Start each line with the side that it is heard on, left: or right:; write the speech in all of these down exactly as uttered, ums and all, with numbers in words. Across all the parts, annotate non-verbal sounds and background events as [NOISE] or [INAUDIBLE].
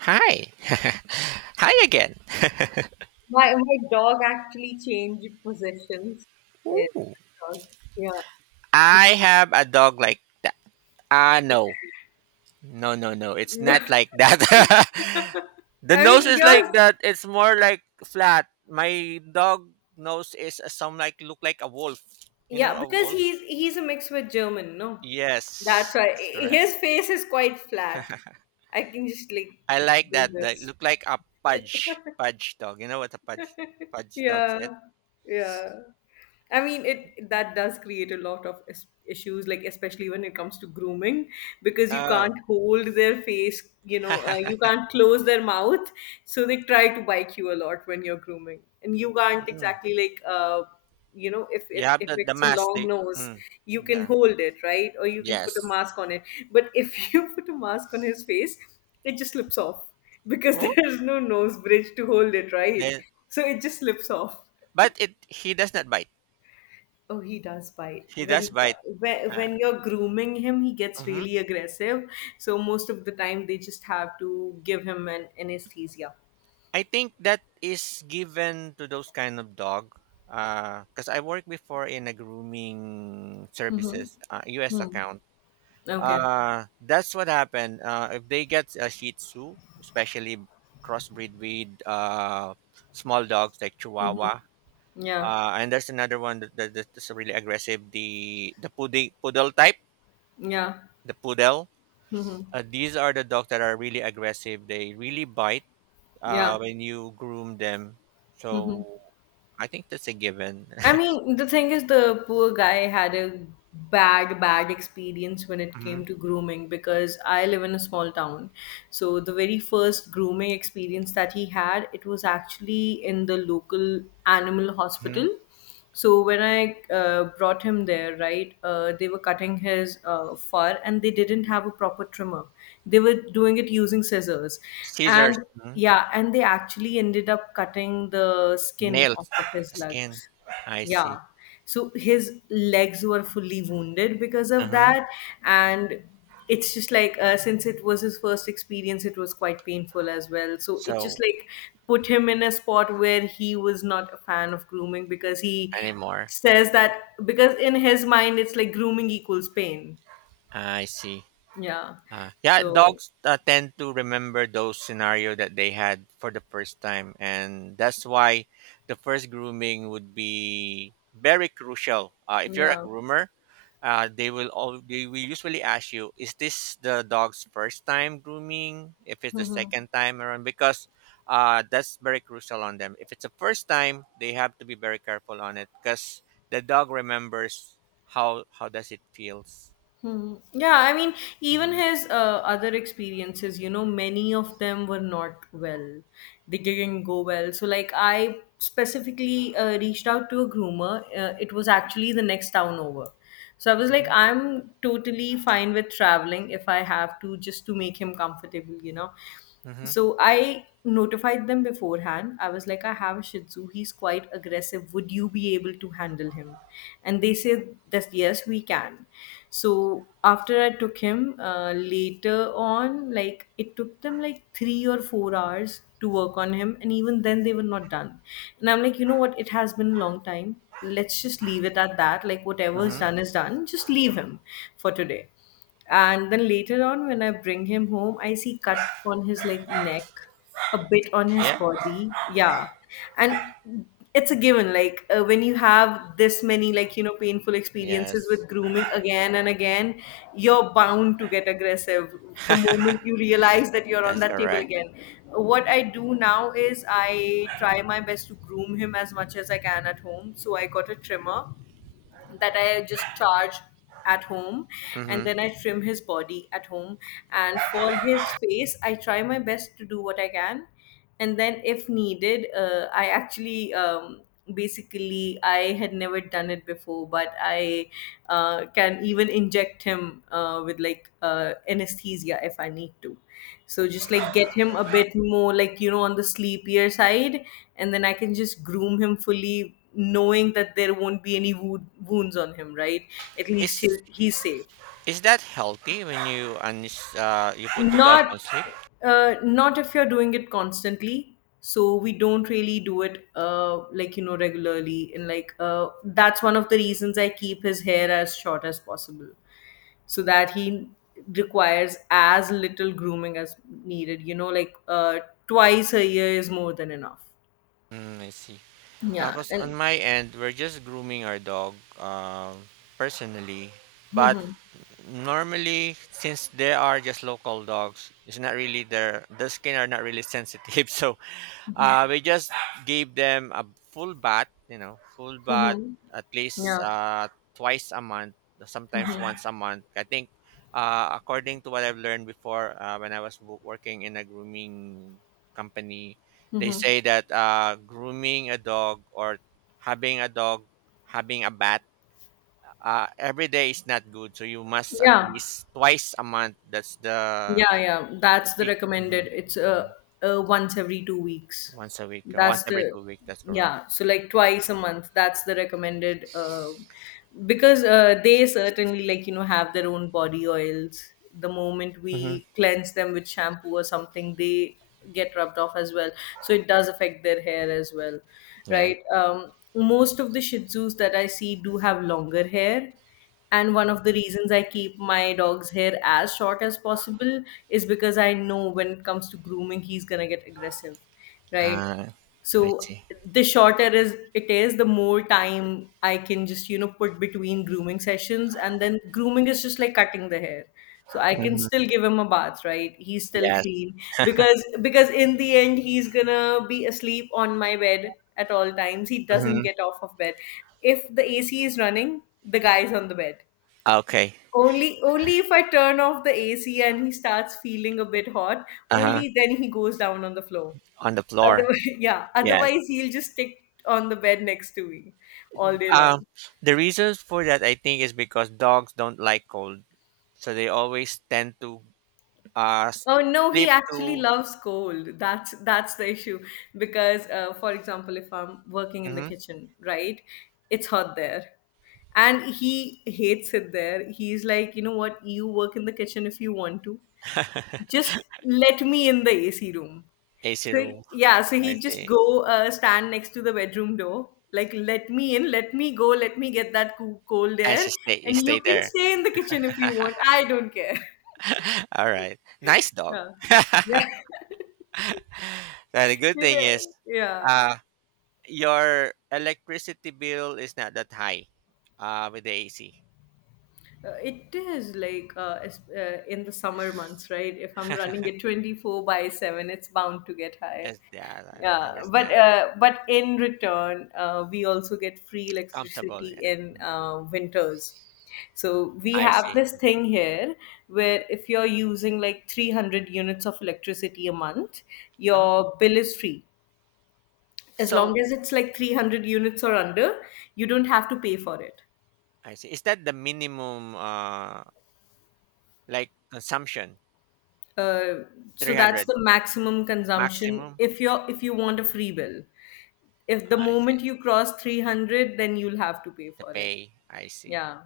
right: Hi. [LAUGHS] Hi again. [LAUGHS]
left: My my dog actually changed positions. Yeah,
right: Ooh.
left: my dog.
right: I have a dog like that. Ah, no. No, no, no. It's not
left: Yeah.
right: like that. [LAUGHS]
left: [LAUGHS]
right: The
left: I
right: nose
left: mean,
right: is
left: yours,
right: like that. It's more like flat. My dog nose is uh, some like look like a wolf. You know,
left: yeah,
right: a
left: because
right: wolf?
left: he's he's a mix with German, no? That's
right: Yes.
left: why
right: That's
left: I-
right: correct.
left: his face is quite flat. I can just like
right: I like
left: do
right: that. That
left: this.
right: look like a pudge. Pudge dog. You know what a pudge
left: [LAUGHS]
right: pudge dog
left: Yeah,
right: is?
left: yeah. I mean, it that does create a lot of is- issues, like especially when it comes to grooming, because you
right: Oh.
left: can't hold their face, you know, uh, you
right: [LAUGHS]
left: can't close their mouth, so they try to bite you a lot when you're grooming, and you can't
right: Mm.
left: exactly like, uh, you know, if
right: You
left: it
right: have
left: if
right: the, the
left: it's a
right: mask.
left: long
right: They,
left: nose,
right: mm,
left: you can
right: the,
left: hold it, right, or you can put a
right: yes.
left: mask on it, but if [LAUGHS] you put a mask on his face, it just slips off because [LAUGHS]
right: Oh,
left: there's no nose bridge to hold it, right,
right: then
left: so it just slips off.
right: but it he does not bite.
left: Oh, he does bite.
right: He does
left: When
right: bite.
left: when
right: Uh,
left: when you're grooming him, he gets
right: mhm.
left: really aggressive. So most of the time, they just have to give him an anesthesia.
right: I think that is given to those kind of dog. Because I worked before in a grooming services uh, U S
left: Hmm.
right: account.
left: Okay.
right: Uh, that's what happened. Uh, if they get a Shih Tzu, especially crossbreed with uh, small dogs like Chihuahua,
left: Yeah.
right: uh, and there's another one that, that, that's really aggressive. The the pudding, poodle type,
left: Yeah.
right: the poodle.
left: Hmm.
right: Uh, these are the dogs that are really aggressive. They really bite
left: Yeah.
right: uh, when you groom them. So
left: Mm-hmm.
right: I think that's a given.
left: I
right: [LAUGHS]
left: mean, the thing is, the poor guy had a bad, bad experience when it
right: Hmm.
left: came to grooming because I live in a small town. So, the very first grooming experience that he had, it was actually in the local animal
right: Hmm.
left: hospital. So, when I uh, brought him there, right, uh, they were cutting his uh, fur and they didn't have a proper trimmer. They were doing it using scissors.
right: Scissors.
left: And
right: Hmm
left: yeah, and they actually ended up cutting the skin
right: nails,
left: off of his
right: skin.
left: legs.
right: I
left: Yeah.
right: see.
left: So his legs were fully wounded because of
right: Hmm.
left: that. And it's just like, uh, since it was his first experience, it was quite painful as well. So it just
right: So
left: like put him in a spot where he was not a fan of grooming because he
right: anymore.
left: says that, because in his mind, it's like grooming equals pain.
right: I see.
left: Yeah.
right: Uh, yeah,
left: So,
right: dogs uh, tend to remember those scenario that they had for the first time, and that's why the first grooming would be very crucial. Uh, if you're a
left: yeah.
right: groomer, uh, they will all they will usually ask you, "Is this the dog's first time grooming? If it's the second
left: [LAUGHS]
right: time around, because uh, that's very crucial on them. If it's the first time, they have to be very careful on it because the dog remembers how how does it feels.
left: Hmm. Yeah, I mean, even
right: Hmm.
left: his uh, other experiences, you know, many of them were not well. They didn't go well. So, like, I specifically uh, reached out to a groomer. Uh, it was actually the next town over. So, I was like, I'm totally fine with traveling if I have to, just to make him comfortable, you know.
right: Hmm.
left: So, I notified them beforehand. I was like, I have a Shih Tzu. He's quite aggressive. Would you be able to handle him? And they said that, yes, we can. So after I took him, uh, later on, like it took them like three or four hours to work on him, and even then they were not done. And I'm like, you know what? It has been a long time. Let's just leave it at that. Like whatever is
right: Hmm.
left: done is done. Just leave him for today. And then later on, when I bring him home, I see cut on his like neck, a bit on his
right: Yeah. [GASPS]
left: body. Yeah. And it's a given. Like uh, when you have this many like, you know, painful experiences
right: Yes,
left: with grooming again and again, you're bound to get aggressive the moment you realize that you're on
right: that's
left: that table
right: correct.
left: again. What I do now is I try my best to groom him as much as I can at home. So I got a trimmer that I just charge at home, and
right: Mm-hmm.
left: then I trim his body at home. And for his face, I try my best to do what I can. And then, if needed, uh, I actually um, basically I had never done it before, but I uh, can even inject him uh, with like uh, anesthesia if I need to. So just like get him a bit more like you know on the sleepier side, and then I can just groom him fully knowing that there won't be any wo- wounds on him, right? At least he,
right: Is
left: he's safe.
right: is that healthy when you uns- uh you put the dog
left: Not,
right: on sleep?
left: uh, not if you're doing it constantly. So we don't really do it, uh, like you know, regularly. And like, uh, that's one of the reasons I keep his hair as short as possible, so that he requires as little grooming as needed. You know, like uh, twice a year is more than enough.
right: Mm, I see.
left: Yeah,
right: Because on
left: and.
right: my end, we're just grooming our dog um, personally. But
left: Hmm.
right: normally, since they are just local dogs, it's not really their the skin are not really sensitive. [LAUGHS] So
left: Hmm.
right: Uh, we just gave them a full bath, you know, full bath
left: Hmm.
right: at least
left: Yeah.
right: uh, twice a month, sometimes
left: Hmm.
right: once a month. I think, uh, according to what I've learned before, uh, when I was wo- working in a grooming company, they
left: Hmm.
right: say that uh, grooming a dog or having a dog, having a bath uh, every day is not good. So you must at
left: Yeah,
right: least twice a month. That's the,
left: yeah, yeah.
right: the
left: That's the
right: peak.
left: recommended.
right: Mhm.
left: It's uh,
right: Mhm.
left: uh once every two weeks.
right: Once a week, or once
left: That's
right: every
left: the
right: two weeks. That's correct.
left: yeah. So like twice a month. That's the recommended. Uh, because uh, they certainly like you know have their own body oils. The moment
right: Mhm.
left: we cleanse them with shampoo or something, they get rubbed off as well. So it does affect their hair as well,
right: Yeah.
left: right? Um, most of the Shih Tzus that I see do have longer hair. And one of the reasons I keep my dog's hair as short as possible is because I know when it comes to grooming, he's gonna get aggressive, right?
right: Uh, I
left: So
right: see.
left: the shorter is it is, the more time I can just, you know, put between grooming sessions. And then grooming is just like cutting the hair. So I can
right: Hmm.
left: still give him a bath, right? He's still
right: Yes.
left: clean. Because because in the end he's gonna be asleep on my bed at all times. He doesn't
right: Hmm.
left: get off of bed. If the A C is running, the guy's on the bed.
right: Okay.
left: Only only if I turn off the A C and he starts feeling a bit hot,
right: Uh huh.
left: only then he goes down on the floor.
right: On the floor.
left: Otherwise, [LAUGHS] yeah.
right: Yes.
left: Otherwise, he'll just stick on the bed next to me all day
right: Um,
left: long.
right: the reasons for that I think is because dogs don't like cold, so they always tend to uh s-
left: Oh no, he
right: sleep
left: actually
right: to
left: loves cold. That's that's the issue because, uh, for example, if I'm working in the
right: hmm
left: kitchen, right, it's hot there, and he hates it there. He's like, you know what? You work in the kitchen if you want to,
right: [LAUGHS]
left: just let me in the A C room.
right: A C
left: So
right: room.
left: yeah, so
right: I
left: he'd just
right: see.
left: go uh, stand next to the bedroom door, like let me in, let me go, let me get that coo- cold
right: And
left: air,
right: she stay, you
left: and you
right: stay
left: can
right: there.
left: stay in the kitchen if you want. I don't care. [LAUGHS]
right: [LAUGHS] All right. Nice dog.
left: Yeah,
right: Now, the good thing
left: yeah,
right: is,
left: [LAUGHS] yeah.
right: uh, your electricity bill is not that high, uh, with the A C.
left: Uh, it is like uh, es- uh, In the summer months, right? If I'm running it twenty-four by seven, it's bound to get high.
right: As that I
left: Yeah, but
right: understand.
left: uh, but in return, uh, we also get free
right: Comfortable,
left: electricity
right: yeah.
left: in
right: Mhm.
left: uh, winters. So we
right: I
left: have
right: see.
left: this thing here where if you're using like three hundred units of electricity a month,
right: Oh,
left: your bill is free. As
right: so
left: long as it's like three hundred units or under, you don't have to pay for it.
right: I see. Is that the minimum, uh, like consumption?
left: Uh, so that's
right: three hundred
left: the maximum consumption
right: maximum?
left: if you're if you want a free bill. If the
right: I see.
left: moment you cross three hundred, then you'll have to pay
right: The
left: for it.
right: pay, I see.
left: Yeah.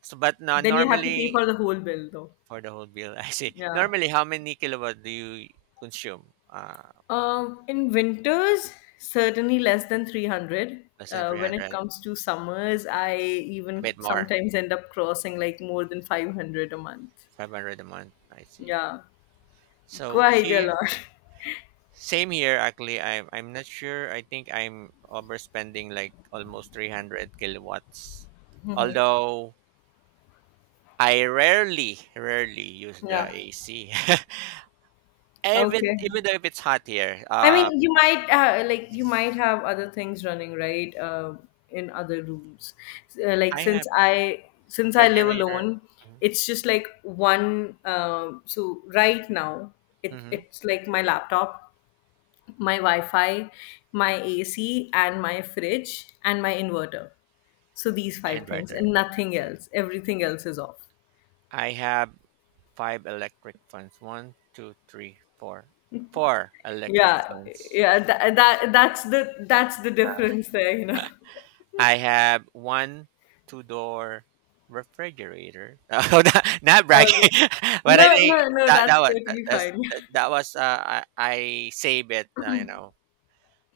right: So, but now
left: Then you have to pay
right: normally
left: for the whole bill though.
right: for the whole bill. [LAUGHS] I see.
left: Yeah.
right: Normally, how many kilowatt do you consume? Uh,
left: Um, in winters, certainly less than three hundred.
right: less than
left: Uh, when it
right: three hundred,
left: comes to summers, I
right: a
left: even
right: bit more,
left: sometimes end up crossing like more than five hundred a month.
right: five hundred a month. I see.
left: Yeah,
right: So
left: quite a
right: here.
left: lot. [LAUGHS]
right: Same here, actually. I'm I'm not sure. I think I'm overspending like almost three hundred kilowatts.
left: Mhm.
right: Although I rarely, rarely use the
left: Yeah.
right: A C. [LAUGHS] even
left: Okay.
right: even though if it's hot here,
left: I mean,
right: uh,
left: you might uh, like you might have other things running right uh, in other rooms. Uh, like
right: I have
left: since I since I live
right: refrigerator,
left: alone,
right: mm-hmm.
left: it's just like one. Um so right now, it
right: Mm-hmm,
left: it's like my laptop, my Wi-Fi, my A C, and my fridge and my inverter. So these five things
right: inverter.
left: and nothing else. Everything else is off.
right: I have five electric fans. One, two, three, four. Four electric
left: Yeah,
right: fans.
left: yeah. That, that that's the that's the difference there. You know. [LAUGHS]
right: I have one two door refrigerator. [LAUGHS] Oh, not, not bragging.
left: Okay.
right: [LAUGHS] But I
left: No,
right: think
left: no, no,
right: that that
left: that's
right: was that,
left: totally
right: that's,
left: fine.
right: that,
left: [LAUGHS]
right: that was uh, I, I save it, uh, you know,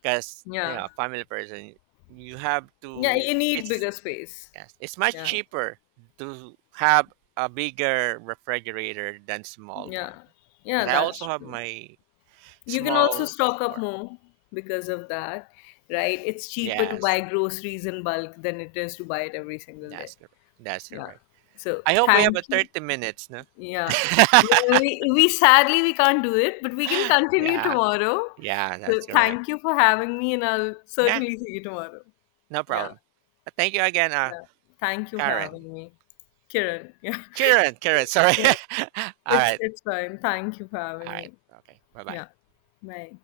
right: because you know,
left: Yeah.
right: a family person, you have
left: Yeah,
right: to.
left: you need
right: It's,
left: bigger space.
right: yes, it's much
left: Yeah.
right: cheaper to have a bigger refrigerator than small
left: Yeah.
right: one,
left: Yeah,
right: and I also
left: that's
right: have
left: true.
right: my
left: You can also
right: small
left: stock up
right: store.
left: more because of that, right? It's cheaper to
right: Yes,
left: buy groceries in bulk than it is to buy it every single day.
right: that's correct. That's
left: Yeah.
right: correct.
left: So
right: I hope we have
left: thank
right: a
left: you.
right: thirty minutes. No.
left: Yeah. Well, We, we sadly we can't do it, but we can
right: [GASPS]
left: continue
right: Yeah.
left: tomorrow.
right: Yeah,
left: So
right: that's correct.
left: thank you for having me and I'll
right: Yeah,
left: certainly see you tomorrow.
right: no
left: Yeah.
right: problem. But thank you again, uh,
left: Yeah. Thank you for
right: Karen.
left: having me. Kiran. [LAUGHS] Yeah.
right: Karen, Karen, sorry.
left: Yeah.
right: [LAUGHS] All
left: It's
right: right,
left: it's fine. Thank you for
right: all
left: having
right: right.
left: me.
right: Okay, bye bye.
left: Yeah. Bye.